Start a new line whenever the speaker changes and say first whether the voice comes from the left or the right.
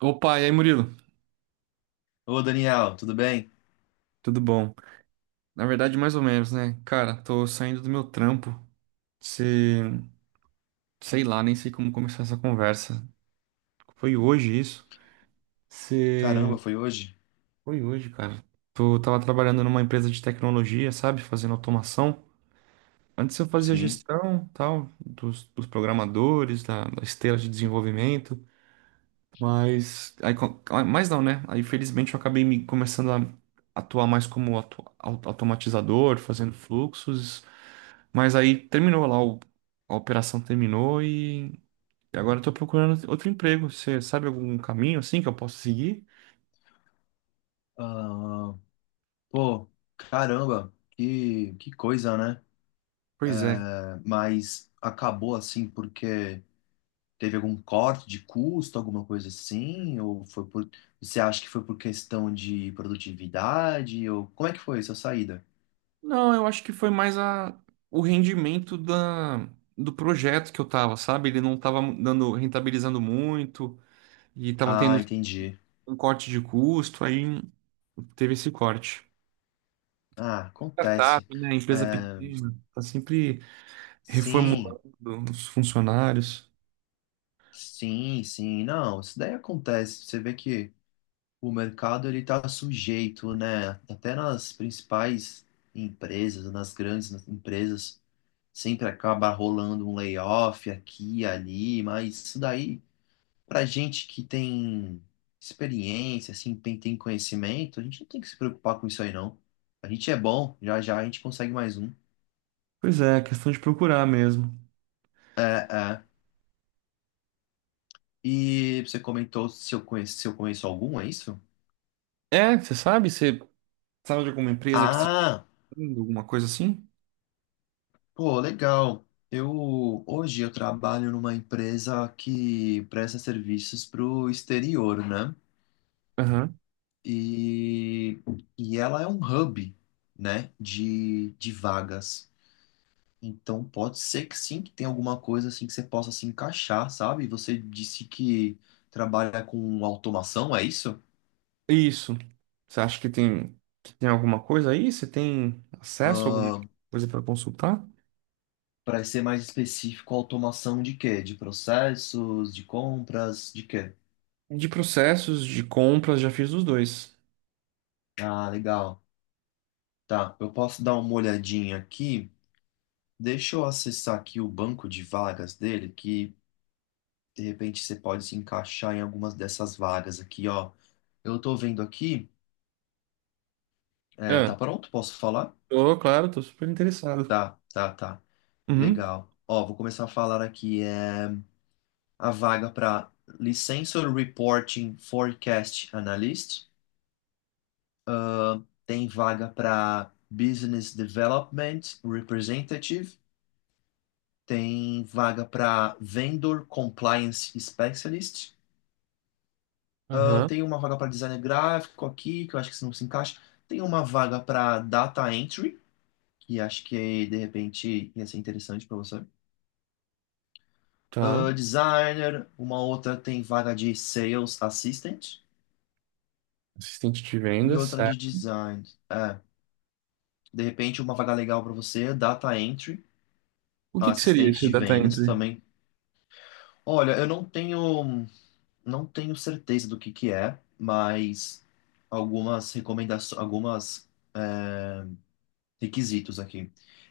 right: Opa, e aí, Murilo?
left: Ô, Daniel, tudo bem?
right: Tudo bom? Na verdade, mais ou menos, né? Cara, tô saindo do meu trampo. Se... sei lá, nem sei como começar essa conversa. Foi hoje isso? Se...
left: Caramba, foi hoje?
right: foi hoje, cara. Tô... tava trabalhando numa empresa de tecnologia, sabe? Fazendo automação. Antes eu fazia
left: Sim.
right: gestão, tal, dos programadores, da esteira de desenvolvimento. Mas... aí, mas não, né? Aí, felizmente, eu acabei me começando a atuar mais como automatizador, fazendo fluxos. Mas aí terminou lá, a operação terminou e agora eu tô procurando outro emprego. Você sabe algum caminho assim que eu posso seguir?
left: Ah, pô, caramba, que coisa, né?
right: Pois é.
left: Mas acabou assim porque teve algum corte de custo, alguma coisa assim? Ou foi por. Você acha que foi por questão de produtividade? Ou como é que foi essa saída?
right: Não, eu acho que foi mais a, o rendimento da, do projeto que eu tava, sabe? Ele não tava dando, rentabilizando muito e tava
left: Ah,
right: tendo
left: entendi.
right: um corte de custo, aí teve esse corte.
left: Ah,
right: Startup,
left: acontece.
right: né? Empresa
left: É,
right: pequena, tá sempre
left: sim,
right: reformulando os funcionários.
left: sim, sim. Não, isso daí acontece. Você vê que. O mercado ele está sujeito, né? Até nas principais empresas, nas grandes empresas, sempre acaba rolando um layoff aqui e ali, mas isso daí, para gente que tem experiência, assim, tem conhecimento, a gente não tem que se preocupar com isso aí, não. A gente é bom, já já a gente consegue mais um.
right: Pois é, questão de procurar mesmo.
left: É, é. E você comentou se eu conheço, se eu conheço algum, é isso?
right: É, você sabe, você sabe de alguma empresa que esteja
left: Ah!
right: fazendo alguma coisa assim?
left: Pô, legal. Eu hoje eu trabalho numa empresa que presta serviços para o exterior, né?
right: Aham.
left: E, e ela é um hub, né, de vagas. Então pode ser que sim, que tenha alguma coisa assim que você possa se encaixar, sabe? Você disse que trabalha com automação, é isso?
right: Isso. Você acha que tem alguma coisa aí? Você tem acesso a alguma coisa para consultar?
left: Para ser mais específico, automação de quê? De processos, de compras, de quê?
right: De processos, de compras, já fiz os dois.
left: Ah, legal. Tá, eu posso dar uma olhadinha aqui. Deixa eu acessar aqui o banco de vagas dele, que de repente você pode se encaixar em algumas dessas vagas aqui, ó. Eu tô vendo aqui. É, tá
right: Ah,
left: pronto? Posso falar?
right: tô, claro, tô super interessado.
left: Tá, tá, tá.
right: Uhum.
left: Legal. Ó, vou começar a falar aqui. É, a vaga para Licensor Reporting Forecast Analyst. Tem vaga para Business Development Representative. Tem vaga para Vendor Compliance Specialist. Eu
right: Aham,
left: tenho uma vaga para designer gráfico aqui, que eu acho que isso não se encaixa. Tem uma vaga para data entry, que acho que de repente ia ser interessante para você.
right: tá.
left: Designer, uma outra tem vaga de sales assistant
right: Assistente de
left: e
right: vendas,
left: outra de
right: certo.
left: design. É, de repente uma vaga legal para você, data entry,
right: O que que seria
left: assistente
right: esse
left: de
right: data
left: vendas
right: entry?
left: também. Olha, eu não tenho certeza do que é, mas algumas recomendações, algumas requisitos aqui.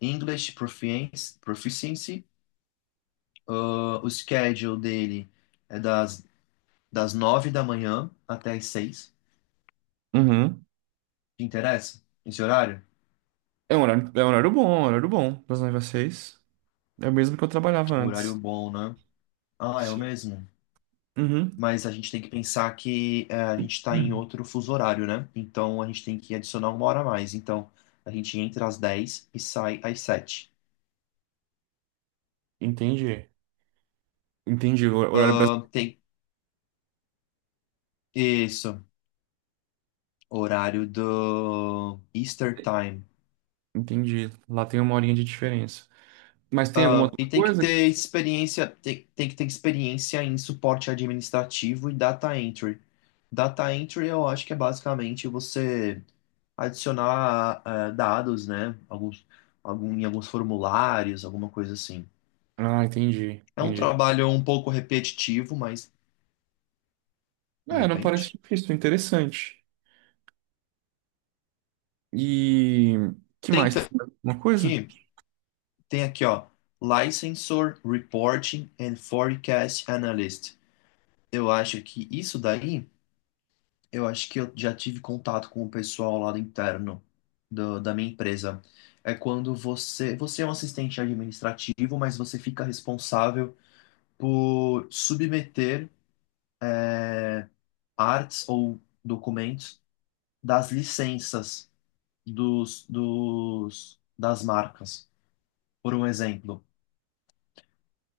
left: English Proficiency, proficiency, ah, o schedule dele é das 9h da manhã até as 6h.
right: Uhum.
left: Te interessa esse horário?
right: É um horário bom, é um horário bom das 9 às 6. É o mesmo que eu trabalhava
left: Um horário
right: antes.
left: bom, né? Ah, é o
right: Sim.
left: mesmo.
right: Uhum.
left: Mas a gente tem que pensar que a gente está em
right: Hum.
left: outro fuso horário, né? Então a gente tem que adicionar uma hora a mais. Então a gente entra às 10h e sai às 7h.
right: Entendi. Entendi. O horário
left: Ah,
right: brasileiro.
left: tem isso, horário do Easter Time.
right: Entendi. Lá tem uma horinha de diferença. Mas tem alguma
left: Ah,
right: outra
left: e tem que
right: coisa?
left: ter experiência, tem que ter experiência em suporte administrativo e data entry. Data entry eu acho que é basicamente você adicionar dados, né? Alguns, algum, em alguns formulários, alguma coisa assim.
right: Ah, entendi,
left: É um
right: entendi.
left: trabalho um pouco repetitivo, mas de
right: É, não parece
left: repente.
right: difícil, interessante. E que
left: Tem tam-
right: mais? Uma coisa?
left: Aqui, tem aqui, ó, Licensor Reporting and Forecast Analyst. Eu acho que isso daí. Eu acho que eu já tive contato com o pessoal lá do interno da minha empresa. É quando você é um assistente administrativo, mas você fica responsável por submeter é, artes ou documentos das licenças das marcas. Por um exemplo,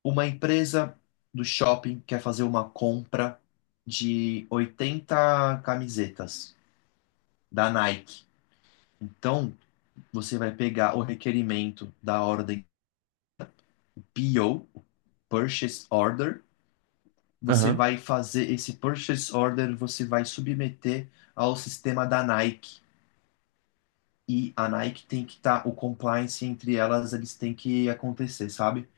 left: uma empresa do shopping quer fazer uma compra de 80 camisetas da Nike. Então, você vai pegar o requerimento da ordem PO, Purchase Order. Você
right: Aham.
left: vai fazer esse Purchase Order, você vai submeter ao sistema da Nike. E a Nike tem que estar, tá, o compliance entre elas, eles têm que acontecer, sabe?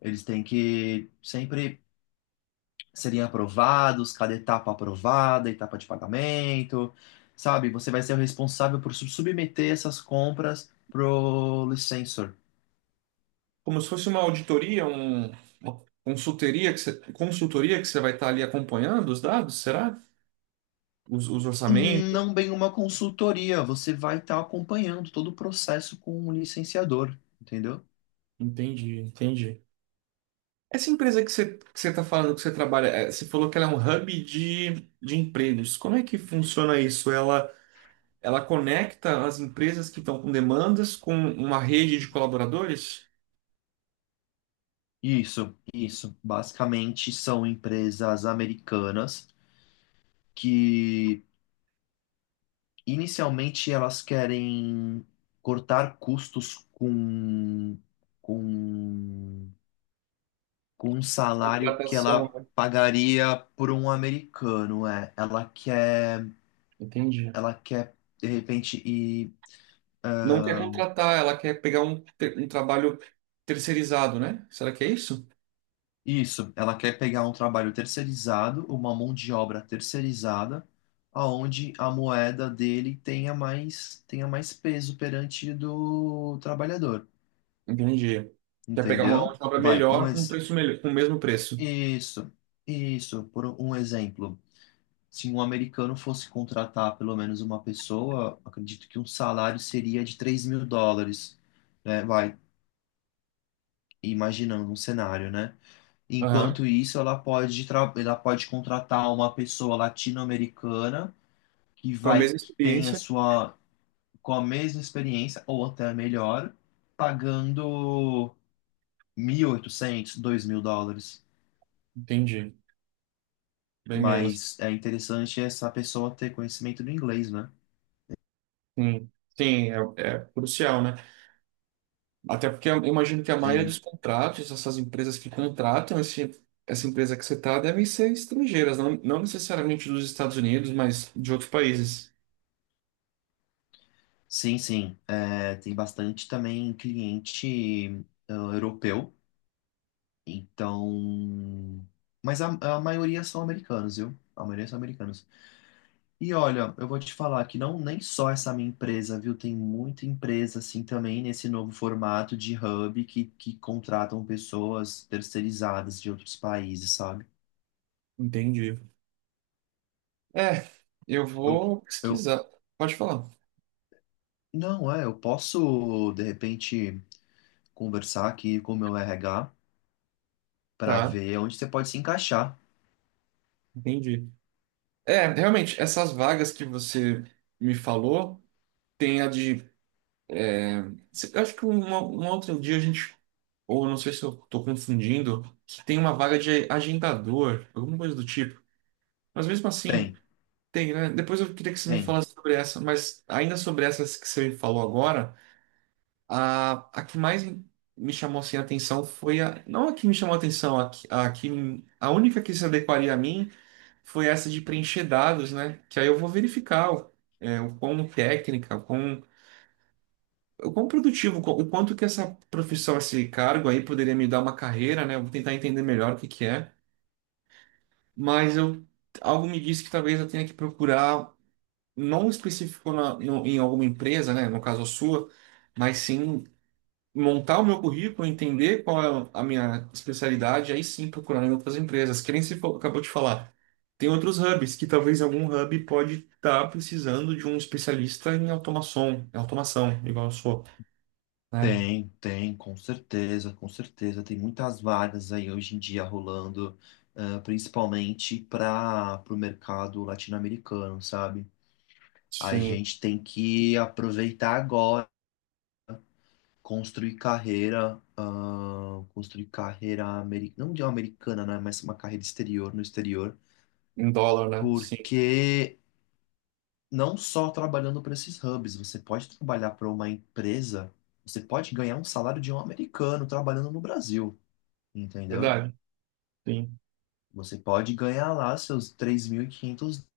left: Eles têm que sempre serem aprovados, cada etapa aprovada, etapa de pagamento, sabe? Você vai ser o responsável por submeter essas compras pro licensor.
right: Como se fosse uma auditoria, uma consultoria que você vai estar ali acompanhando os dados, será? Os orçamentos?
left: Não bem uma consultoria, você vai estar acompanhando todo o processo com um licenciador, entendeu?
right: Entendi, entendi. Essa empresa que você está falando que você trabalha, você falou que ela é um hub de empregos. Como é que funciona isso? Ela conecta as empresas que estão com demandas com uma rede de colaboradores?
left: Isso, isso. Basicamente são empresas americanas que inicialmente elas querem cortar custos com, com um salário que
right: Contratação,
left: ela
right: né?
left: pagaria por um americano, é. Ela quer,
right: Entendi.
left: ela quer de repente ir.
right: Não quer contratar, ela quer pegar um, um trabalho terceirizado, né? Será que é isso?
left: Isso, ela quer pegar um trabalho terceirizado, uma mão de obra terceirizada, aonde a moeda dele tenha mais peso perante do trabalhador,
right: Entendi. Quer pegar uma mão
left: entendeu?
right: de obra
left: Vai, um
right: melhor com um
left: ex...
right: preço melhor, com o mesmo preço.
left: Isso, isso, por um exemplo. Se um americano fosse contratar pelo menos uma pessoa, acredito que um salário seria de US$ 3.000, né? Vai, imaginando um cenário, né?
right: Aham.
left: Enquanto isso, ela pode, ela pode contratar uma pessoa latino-americana que
right: Com a
left: vai
right: mesma
left: que tem a
right: experiência.
left: sua com a mesma experiência ou até melhor, pagando US$ 1.800 a US$ 2.000.
right: Entendi. Bem menos.
left: Mas é interessante essa pessoa ter conhecimento do inglês, né?
right: Sim, sim, é, é crucial, né? Até porque eu imagino que a maioria dos
left: Sim,
right: contratos, essas empresas que contratam esse, essa empresa que você está, devem ser estrangeiras, não, não necessariamente dos Estados Unidos, mas de outros países.
left: sim, sim. É, tem bastante também cliente europeu. Então, mas a, a maioria são americanos, viu? A maioria são americanos. E olha, eu vou te falar que não nem só essa minha empresa, viu? Tem muita empresa assim também nesse novo formato de hub que contratam pessoas terceirizadas de outros países, sabe?
right: Entendi. É, eu
left: Eu,
right: vou
left: eu
right: pesquisar. Pode falar.
left: não é, eu posso de repente conversar aqui com o meu RH para
right: Tá,
left: ver onde você pode se encaixar.
right: entendi. É, realmente, essas vagas que você me falou, tem a de... eu acho que um outro dia a gente... ou não sei se eu estou confundindo, que tem uma vaga de agendador, alguma coisa do tipo. Mas mesmo assim.
left: Tem,
right: Tem, né? Depois eu queria que você me
left: tem.
right: falasse sobre essa, mas ainda sobre essas que você falou agora, a que mais me chamou assim, a atenção foi a... não a que me chamou a atenção, a, que- a, que, a única que se adequaria a mim foi essa de preencher dados, né? Que aí eu vou verificar o, é, o quão técnica, o quão produtivo, o quão- o quanto que essa profissão, esse cargo aí poderia me dar uma carreira, né? Eu vou tentar entender melhor o que que é, mas eu... algo me disse que talvez eu tenha que procurar, não específico em alguma empresa, né, no caso a sua, mas sim montar o meu currículo, entender qual é a minha especialidade, aí sim procurar em outras empresas. Que nem você acabou de falar. Tem outros hubs que talvez algum hub pode estar precisando de um especialista em automação, igual eu sou, né?
left: Tem, tem, com certeza, com certeza. Tem muitas vagas aí hoje em dia rolando, principalmente para o mercado latino-americano, sabe? A
right: Sim,
left: gente tem que aproveitar agora, construir carreira, não de uma americana, né? Mas uma carreira exterior, no exterior,
right: em dólar, né? Sim,
left: porque não só trabalhando para esses hubs, você pode trabalhar para uma empresa, você pode ganhar um salário de um americano trabalhando no Brasil, entendeu?
right: verdade. Sim.
left: Você pode ganhar lá seus 3.500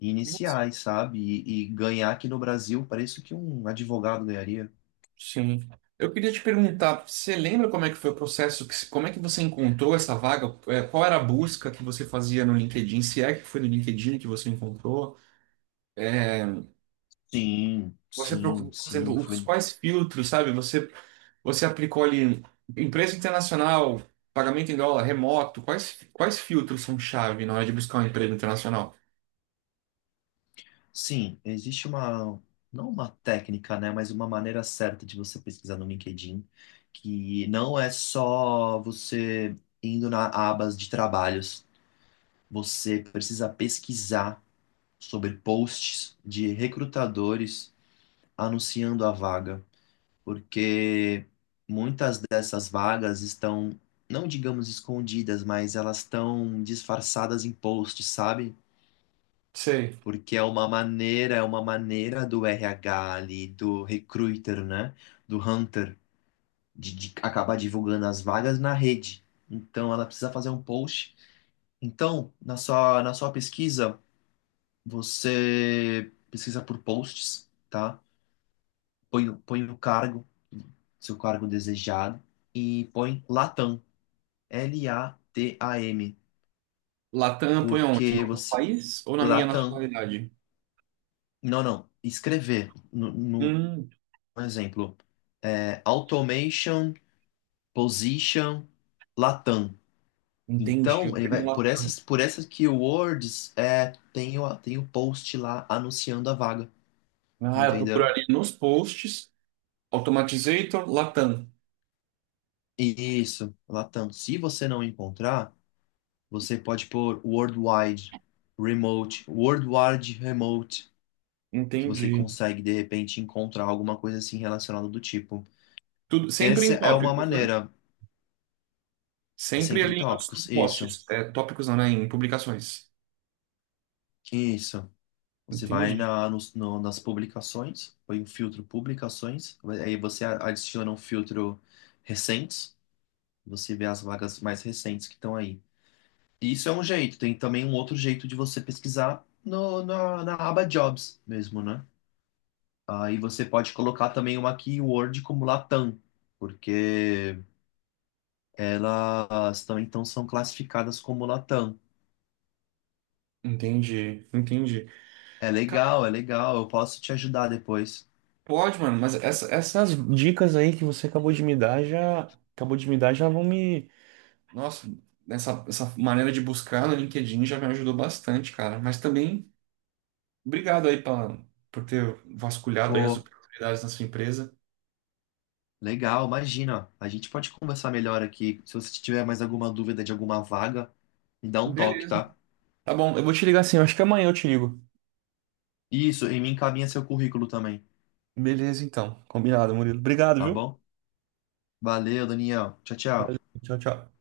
left: iniciais, sabe? E ganhar aqui no Brasil o preço que um advogado ganharia.
right: Sim. Eu queria te perguntar, você lembra como é que foi o processo, que- como é que você encontrou essa vaga? É, qual era a busca que você fazia no LinkedIn? Se é que foi no LinkedIn que você encontrou?
left: Sim,
right: Você procurou,
left: sim,
right: por
left: sim,
right: exemplo, os
left: foi.
right: quais filtros, sabe? Você, você aplicou ali empresa internacional, pagamento em dólar, remoto, quais filtros são chave na hora de buscar um emprego internacional?
left: Sim, existe não uma técnica, né, mas uma maneira certa de você pesquisar no LinkedIn, que não é só você indo na abas de trabalhos. Você precisa pesquisar sobre posts de recrutadores anunciando a vaga, porque muitas dessas vagas estão, não digamos escondidas, mas elas estão disfarçadas em posts, sabe?
right: Sei.
left: Porque é uma maneira do RH ali, do recruiter, né? Do hunter, de acabar divulgando as vagas na rede. Então ela precisa fazer um post. Então, na sua pesquisa, você pesquisa por posts, tá? Põe, põe o cargo, seu cargo desejado, e põe Latam. L-A-T-A-M,
right: Latam põe onde?
left: porque
right: No
left: você.
right: país ou na minha
left: Latam.
right: nacionalidade?
left: Não, não. Escrever, no
right: Hum,
left: um exemplo. É, automation, position, Latam.
right: entendi. Eu
left: Então, ele
right: fui no
left: vai,
right: Latam.
left: por essas keywords, tem o, tem o post lá anunciando a vaga,
right: Ah, eu
left: entendeu?
right: procuraria nos posts. Automatizator, Latam.
left: Isso, Latam. Se você não encontrar, você pode pôr worldwide, remote, worldwide remote. Que você
right: Entendi.
left: consegue de repente encontrar alguma coisa assim relacionada do tipo.
right: Tudo, sempre
left: Essa
right: em
left: é uma
right: tópicos, né?
left: maneira,
right: Sempre
left: sempre em
right: ali nos, nos
left: tópicos, isso,
right: posts. É, tópicos não, né? Em publicações.
left: isso. Você vai
right: Entendi.
left: na, nos- no- nas publicações, põe um filtro publicações, aí você adiciona um filtro recentes, você vê as vagas mais recentes que estão aí. Isso é um jeito, tem também um outro jeito de você pesquisar no, na, na aba Jobs mesmo, né? Aí você pode colocar também uma keyword como Latam, porque elas também então são classificadas como Latam.
right: Entendi. Entendi. Ca-
left: É legal, eu posso te ajudar depois.
right: Pode, mano, mas essas dicas aí que você acabou de me dar já. Acabou de me dar já vão me... nossa, essa maneira de buscar no LinkedIn já me ajudou bastante, cara. Mas também, obrigado aí pra, por ter vasculhado aí as
left: Pô,
right: oportunidades na sua empresa.
left: legal, imagina, a gente pode conversar melhor aqui. Se você tiver mais alguma dúvida de alguma vaga, me dá um toque,
right: Beleza.
left: tá?
right: Tá bom, eu vou te ligar assim eu acho que amanhã eu te ligo.
left: Isso, e me encaminha seu currículo também,
right: Beleza, então. Combinado, Murilo. Obrigado,
left: tá
right: viu?
left: bom? Valeu, Daniel. Tchau, tchau.
right: Valeu. Tchau, tchau.